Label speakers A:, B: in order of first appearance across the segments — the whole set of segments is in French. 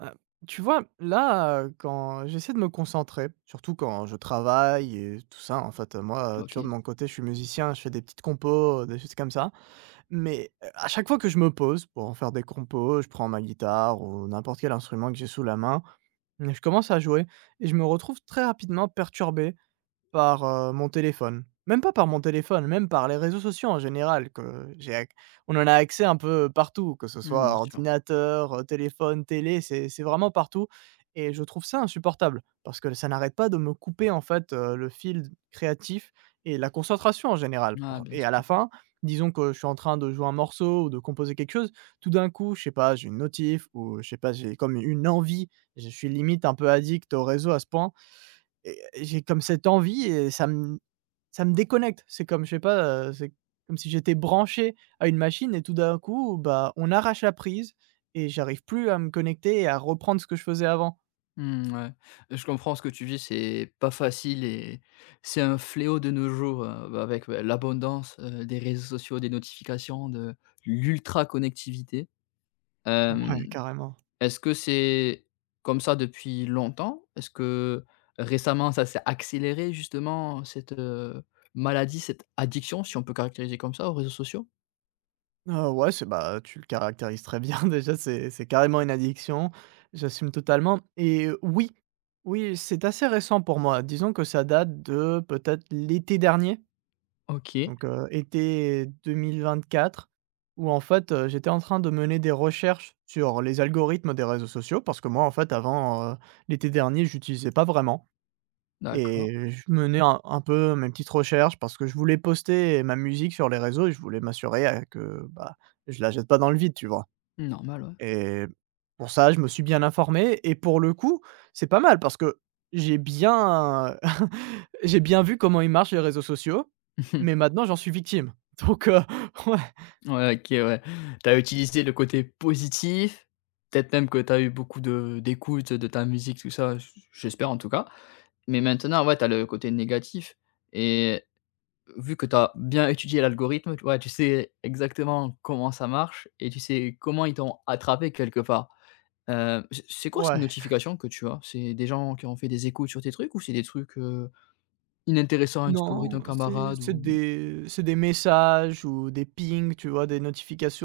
A: Heu, tu vois, là, quand j'essaie de me concentrer, surtout quand je travaille et tout ça, en fait, moi, tu vois, de
B: OK.
A: mon côté, je suis musicien, je fais des petites compos, des choses comme ça. Mais, à chaque fois que je me pose pour en faire des compos, je prends ma guitare ou n'importe quel instrument que j'ai sous la main, mais je commence à jouer et je me retrouve très rapidement perturbé par, mon téléphone. Même pas par mon téléphone, même par les réseaux sociaux en général que j'ai acc on en a accès un peu partout, que ce
B: Mmh,
A: soit
B: bien sûr.
A: ordinateur, téléphone, télé, c'est vraiment partout. Et je trouve ça insupportable parce que ça n'arrête pas de me couper en fait, le fil créatif et la concentration en général
B: Ah,
A: par
B: bien
A: et
B: sûr,
A: à la
B: ouais.
A: fin, disons que je suis en train de jouer un morceau ou de composer quelque chose, tout d'un coup, je sais pas, j'ai une notif ou je sais pas, j'ai comme une envie, je suis limite un peu addict aux réseaux à ce point et j'ai comme cette envie et ça me déconnecte. C'est comme, je sais pas, c'est comme si j'étais branché à une machine et tout d'un coup, bah, on arrache la prise et j'arrive plus à me connecter et à reprendre ce que je faisais avant.
B: Mmh, ouais. Je comprends ce que tu vis, c'est pas facile et c'est un fléau de nos jours, bah, avec, bah, l'abondance, des réseaux sociaux, des notifications, de l'ultra connectivité.
A: Ouais,
B: Hem,
A: carrément.
B: est-ce que c'est comme ça depuis longtemps? Est-ce que récemment ça s'est accéléré justement cette maladie, cette addiction, si on peut caractériser comme ça, aux réseaux sociaux?
A: Ouais, c'est bah, tu le caractérises très bien déjà, c'est carrément une addiction. J'assume totalement et oui, oui, c'est assez récent pour moi. Disons que ça date de peut-être l'été dernier.
B: OK,
A: Donc, été 2024 où en fait, j'étais en train de mener des recherches sur les algorithmes des réseaux sociaux parce que moi, en fait, avant, l'été dernier, j'utilisais pas vraiment.
B: d'accord.
A: Et je menais un peu mes petites recherches parce que je voulais poster ma musique sur les réseaux et je voulais m'assurer, que, bah, je la jette pas dans le vide, tu vois?
B: Normal, ouais.
A: Et pour ça, je me suis bien informé et pour le coup, c'est pas mal parce que j'ai bien j'ai bien vu comment ils marchent les réseaux sociaux, mais maintenant j'en suis victime. Donc ouais,
B: Ouais, OK, ouais. T'as utilisé le côté positif, peut-être même que t'as eu beaucoup de d'écoute de ta musique, tout ça, j'espère en tout cas. Mais maintenant, ouais, t'as le côté négatif et vu que t'as bien étudié l'algorithme, tu vois, tu sais exactement comment ça marche et tu sais comment ils t'ont attrapé quelque part. C'est quoi ces
A: ouais.
B: notifications que tu as? C'est des gens qui ont fait des écoutes sur tes trucs ou c'est des trucs, inintéressants, une story d'un
A: Non, c'est
B: camarade ou
A: c'est des c'est des messages ou des pings, tu vois? Des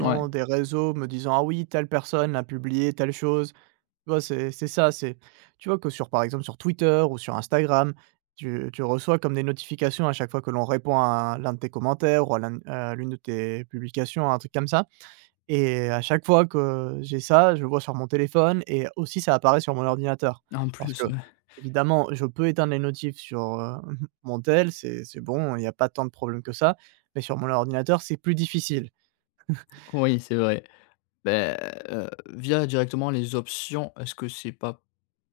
B: ouais,
A: des réseaux me disant: «Ah oui, telle personne a publié telle chose». Tu vois, c'est ça, c'est tu vois que sur par exemple sur Twitter ou sur Instagram, tu reçois comme des notifications à chaque fois que l'on répond à l'un de tes commentaires ou à l'un à l'une de tes publications, un truc comme ça et à chaque fois que j'ai ça, je le vois sur mon téléphone et aussi ça apparaît sur mon ordinateur.
B: en
A: Parce que
B: plus, ouais.
A: évidemment, je peux éteindre les notifs sur, mon tel, c'est bon, il y a pas tant de problèmes que ça, mais sur mon ordinateur, c'est plus difficile.
B: Oui, c'est vrai. Beh, via directement les options, est-ce que c'est pas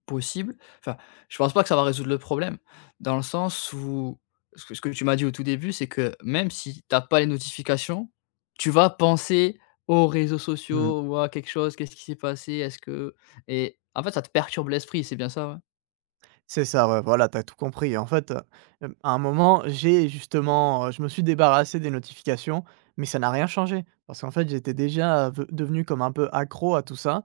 B: possible? Enfin, je pense pas que ça va résoudre le problème, dans le sens où ce que tu m'as dit au tout début, c'est que même si t'as pas les notifications, tu vas penser aux réseaux
A: Mmh.
B: sociaux ou à quelque chose. Qu'est-ce qui s'est passé? Est-ce que et en fait, ça te perturbe l'esprit, c'est bien ça, ouais?
A: C'est ça, ouais, voilà, tu as tout compris. En fait, à un moment, j'ai justement, je me suis débarrassé des notifications, mais ça n'a rien changé. Parce qu'en fait, j'étais déjà, v devenu comme un peu accro à tout ça.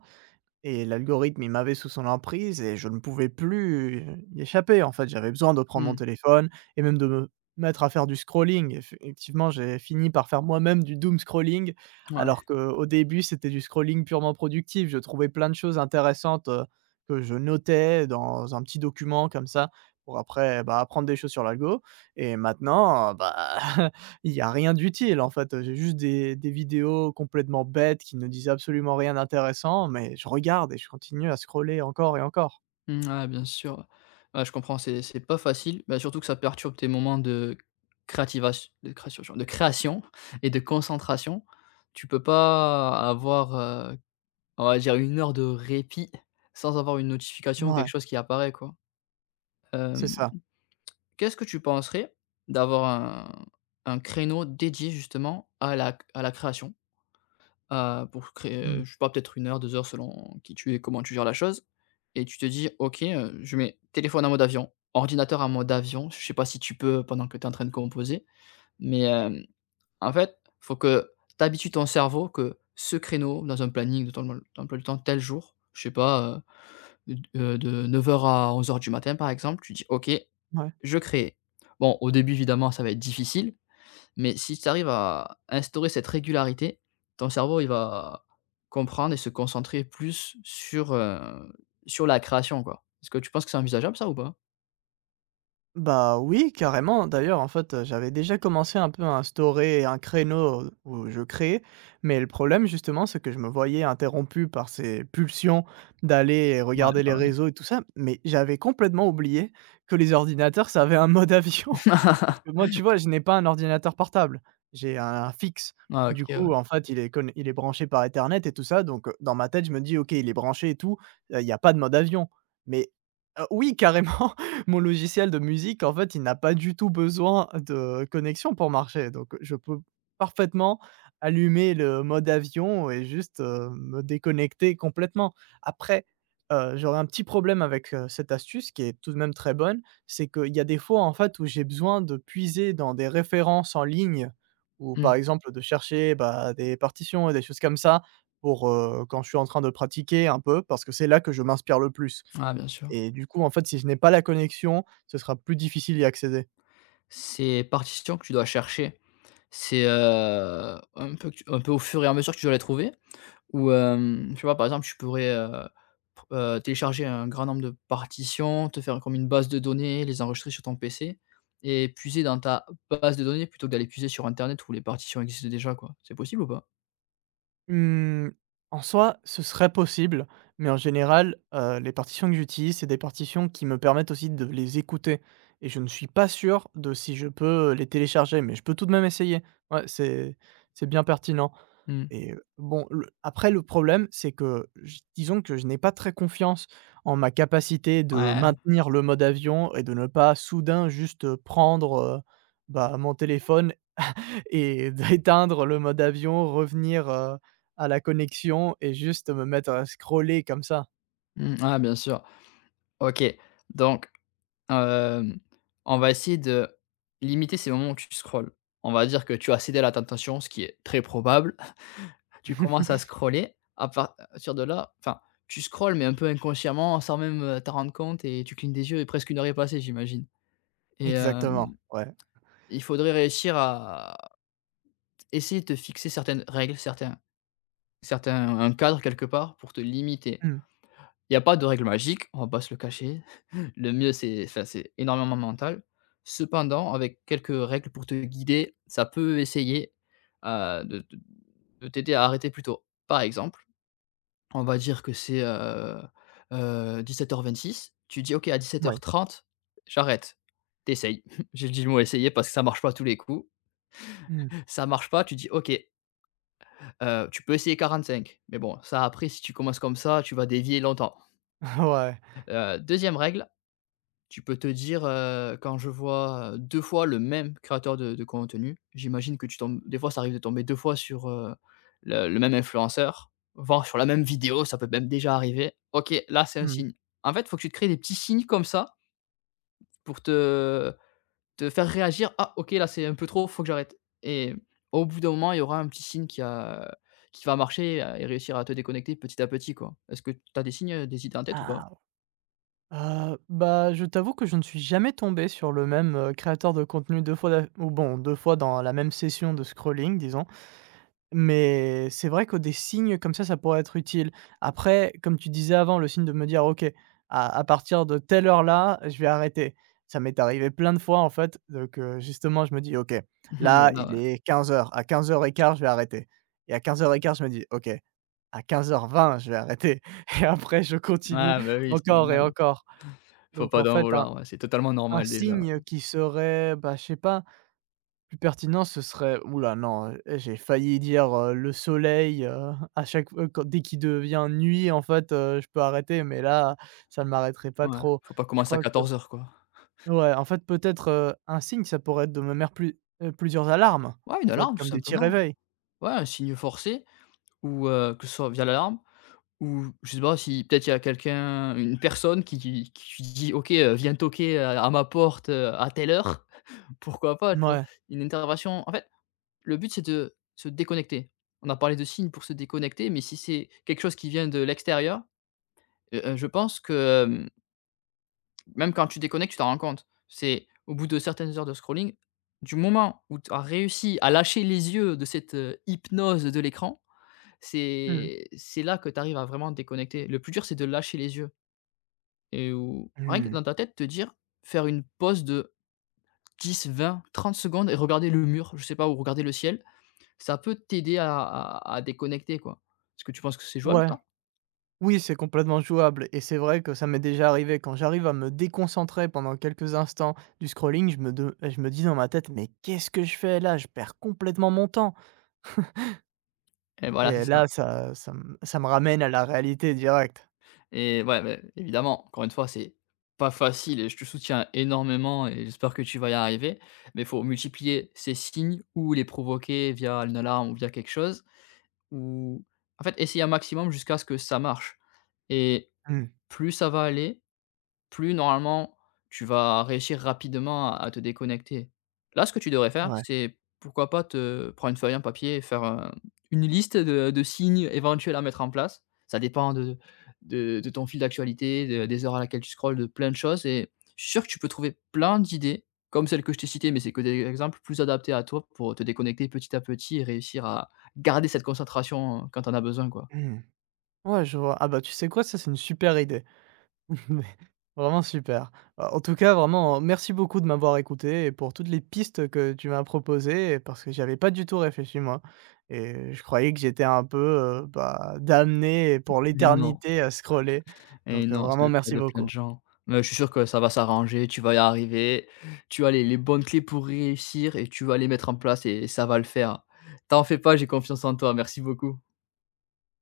A: Et l'algorithme, il m'avait sous son emprise et je ne pouvais plus, y échapper, en fait. J'avais besoin de prendre mon
B: Mmh,
A: téléphone et même de me mettre à faire du scrolling. Effectivement, j'ai fini par faire moi-même du doom scrolling, alors
B: ouais.
A: qu'au début, c'était du scrolling purement productif. Je trouvais plein de choses intéressantes, que je notais dans un petit document comme ça pour après, bah, apprendre des choses sur l'algo et maintenant, bah il y a rien d'utile en fait, j'ai juste des vidéos complètement bêtes qui ne disent absolument rien d'intéressant, mais je regarde et je continue à scroller encore et encore.
B: Mmh, ouais, bien sûr. Ouais, je comprends, c'est pas facile, bah, surtout que ça perturbe tes moments de créativation de création genre, de création et de concentration. Tu peux pas avoir, on va dire une heure de répit sans avoir une notification ou quelque
A: Mouais,
B: chose qui apparaît, quoi.
A: c'est
B: Hem,
A: ça.
B: qu'est-ce que tu penserais d'avoir un créneau dédié justement à la création? Pour
A: Mmh.
B: créer, je sais pas, peut-être une heure, 2 heures selon qui tu es, comment tu gères la chose et tu te dis: «OK, je mets téléphone en mode avion, ordinateur en mode avion». Je sais pas si tu peux pendant que tu es en train de composer, mais en fait, faut que tu habitues ton cerveau que ce créneau dans un planning de ton mol emploi du temps tel jour, je sais pas, d de 9 h à 11 h du matin par exemple, tu dis: «OK,
A: Ouais.
B: je crée». Bon, au début évidemment ça va être difficile, mais si tu arrives à instaurer cette régularité, ton cerveau, il va comprendre et se concentrer plus sur, sur la création, quoi. Est-ce que tu penses que c'est envisageable, ça, ou pas?
A: Bah oui, carrément. D'ailleurs, en fait, j'avais déjà commencé un peu à instaurer un créneau où je créais, mais le problème justement, c'est que je me voyais interrompu par ces pulsions d'aller
B: Ouais,
A: regarder
B: bah,
A: les
B: ouais.
A: réseaux et tout ça, mais j'avais complètement oublié que les ordinateurs, ça avait un mode avion. Parce que moi, tu vois, je n'ai pas un ordinateur portable, j'ai un fixe.
B: Ah OK,
A: Du coup,
B: ouais.
A: en fait, il est conne il est branché par Ethernet et tout ça, donc dans ma tête, je me dis: «OK, il est branché et tout, il y a pas de mode avion». Mais oui, carrément! Mon logiciel de musique, en fait, il n'a pas du tout besoin de connexion pour marcher. Donc, je peux parfaitement allumer le mode avion et juste, me déconnecter complètement. Après, j'aurais un petit problème avec, cette astuce qui est tout de même très bonne, c'est qu'il y a des fois, en fait, où j'ai besoin de puiser dans des références en ligne ou par
B: Mmh.
A: exemple de chercher, bah, des partitions et des choses comme ça pour, quand je suis en train de pratiquer un peu, parce que c'est là que je m'inspire le plus.
B: Ah bien sûr.
A: Et du coup, en fait, si je n'ai pas la connexion, ce sera plus difficile d'y accéder.
B: Ces partitions que tu dois chercher, c'est, un peu que tu un peu au fur et à mesure que tu dois les trouver? Ou tu vois, par exemple, tu pourrais, pr télécharger un grand nombre de partitions, te faire comme une base de données, les enregistrer sur ton PC et puiser dans ta base de données plutôt que d'aller puiser sur internet où les partitions existent déjà, quoi. C'est possible ou pas?
A: Mmh, en soi, ce serait possible, mais en général, les partitions que j'utilise, c'est des partitions qui me permettent aussi de les écouter et je ne suis pas sûr de si je peux les télécharger, mais je peux tout de même essayer. Ouais, c'est bien pertinent
B: Mmh.
A: et bon, le après le problème, c'est que j disons que je n'ai pas très confiance en ma capacité de
B: Ouais.
A: maintenir le mode avion et de ne pas soudain juste, prendre, bah, mon téléphone et d'éteindre le mode avion, revenir, à la connexion et juste me mettre à scroller comme ça.
B: Mmh, ah, bien sûr. OK, donc hem, on va essayer de limiter ces moments où tu scrolles. On va dire que tu as cédé à la tentation, ce qui est très probable. Tu commences à scroller, à partir de là, enfin, tu scrolles, mais un peu inconsciemment, sans même, t'en rendre compte et tu clignes des yeux et presque une heure est passée, j'imagine, et
A: Exactement, ouais.
B: il faudrait réussir à essayer de te fixer certaines règles, certains certains un cadre quelque part pour te limiter.
A: Mmh.
B: Il n'y a pas de règle magique, on va pas se le cacher. Le mieux, c'est enfin, c'est énormément mental. Cependant, avec quelques règles pour te guider, ça peut essayer, heu, de de de t'aider à arrêter plus tôt. Par exemple, on va dire que c'est, 17 h 26. Tu dis: «OK, à
A: Ouais.
B: 17 h 30, j'arrête». T'essayes. J'ai dit le mot «essayer» parce que ça marche pas à tous les coups.
A: Mmh.
B: Ça marche pas, tu dis: «OK, tu peux essayer 45». Mais bon, ça après si tu commences comme ça, tu vas dévier longtemps.
A: Ouais.
B: 2 règle. Tu peux te dire, quand je vois, 2 fois le même créateur de contenu, j'imagine que tu tombes des fois, ça arrive de tomber 2 fois sur, le même influenceur, voire sur la même vidéo, ça peut même déjà arriver. OK, là c'est un
A: Mmh.
B: signe. En fait, il faut que tu te crées des petits signes comme ça pour te faire réagir: «Ah OK, là c'est un peu trop, faut que j'arrête», et au bout d'un moment, il y aura un petit signe qui va marcher, et réussir à te déconnecter petit à petit, quoi. Est-ce que tu as des signes, des idées en tête ou pas?
A: Ah, bah, je t'avoue que je ne suis jamais tombé sur le même, créateur de contenu 2 fois d'a ou bon, 2 fois dans la même session de scrolling, disons. Mais c'est vrai que des signes comme ça pourrait être utile. Après, comme tu disais avant, le signe de me dire: «OK, à partir de telle heure-là, je vais arrêter». Ça m'est arrivé plein de fois, en fait, donc que justement je me dis: «OK, là,
B: Voilà,
A: il
B: ouais.
A: est 15 h. À 15:15, je vais arrêter» et à 15:15, je me dis: «OK, à 15 h 20, je vais arrêter» et après je continue
B: Ouais, bah, oui, c'est
A: encore et
B: normal.
A: encore.
B: Faut
A: Donc
B: pas
A: en
B: d'en
A: fait, un
B: vouloir, ouais, c'est totalement
A: un
B: normal déjà,
A: signe
B: ouais.
A: qui serait, bah, je sais pas plus pertinent, ce serait Oula, non, eh j'ai failli dire, le soleil, à chaque fois quand dès qu'il devient nuit en fait, je peux arrêter, mais là, ça ne m'arrêterait pas
B: Ouais,
A: trop.
B: faut pas
A: Je
B: commencer à
A: crois que
B: 14 h, quoi.
A: ouais, en fait peut-être, un signe, ça pourrait être de me mettre plusieurs alarmes,
B: Ouais,
A: en
B: une
A: fait,
B: alarme tout
A: comme des petits
B: simplement.
A: réveils.
B: Ouais, un signe forcé ou que ce soit via l'alarme ou je sais pas si peut-être il y a quelqu'un une personne qui dit: «OK, viens toquer à ma porte, à telle heure». Pourquoi pas, tu vois?
A: Ouais.
B: Une intervention en fait, le but c'est de se déconnecter. On a parlé de signes pour se déconnecter, mais si c'est quelque chose qui vient de l'extérieur, je pense que, hem. Même quand tu déconnectes, tu t'en rends compte. C'est au bout de certaines heures de scrolling, du moment où tu as réussi à lâcher les yeux de cette, hypnose de l'écran,
A: Mmh.
B: c'est là que tu arrives à vraiment te déconnecter. Le plus dur, c'est de lâcher les yeux et ou rien que
A: Mmh.
B: dans ta tête, te dire, faire une pause de 10, 20, 30 secondes et regarder le mur, je sais pas, ou regarder le ciel, ça peut t'aider à déconnecter, quoi. Est-ce que tu penses que c'est jouable,
A: Ouais.
B: ça?
A: Oui, c'est complètement jouable et c'est vrai que ça m'est déjà arrivé quand j'arrive à me déconcentrer pendant quelques instants du scrolling, je me dis dans ma tête: «Mais qu'est-ce que je fais là? Je perds complètement mon temps».
B: Et voilà, c'est
A: Et
B: ça.
A: là, ça me ramène à la réalité directe.
B: Et ouais, beh, évidemment, encore une fois, c'est pas facile et je te soutiens énormément et j'espère que tu vas y arriver. Mais il faut multiplier ces signes ou les provoquer via une alarme ou via quelque chose ou en fait, essayer un maximum jusqu'à ce que ça marche. Et
A: Mmh.
B: plus ça va aller, plus normalement tu vas réussir rapidement à te déconnecter. Là, ce que tu devrais faire,
A: Ouais.
B: c'est pourquoi pas te prendre une feuille, un papier et faire, une liste de signes éventuels à mettre en place. Ça dépend de ton fil d'actualité, de des heures à laquelle tu scrolles, de plein de choses et je suis sûr que tu peux trouver plein d'idées comme celles que je t'ai citées, mais c'est que des exemples plus adaptés à toi pour te déconnecter petit à petit et réussir à garder cette concentration, quand on a besoin, quoi.
A: Mmh. Ouais, je vois. Ah bah, tu sais quoi? Ça, c'est une super idée. Mais vraiment super. Bah, en tout cas, vraiment, merci beaucoup de m'avoir écouté et pour toutes les pistes que tu m'as proposées parce que j'avais pas du tout réfléchi, moi et je croyais que j'étais un peu, bah, damné pour
B: Eh non,
A: l'éternité à scroller,
B: eh
A: donc
B: non, c'est
A: vraiment
B: le cas
A: merci
B: de plein
A: beaucoup.
B: de gens. Mais je suis sûr que ça va s'arranger, tu vas y arriver, tu as les bonnes clés pour réussir et tu vas les mettre en place et ça va le faire. T'en fais pas, j'ai confiance en toi, merci beaucoup.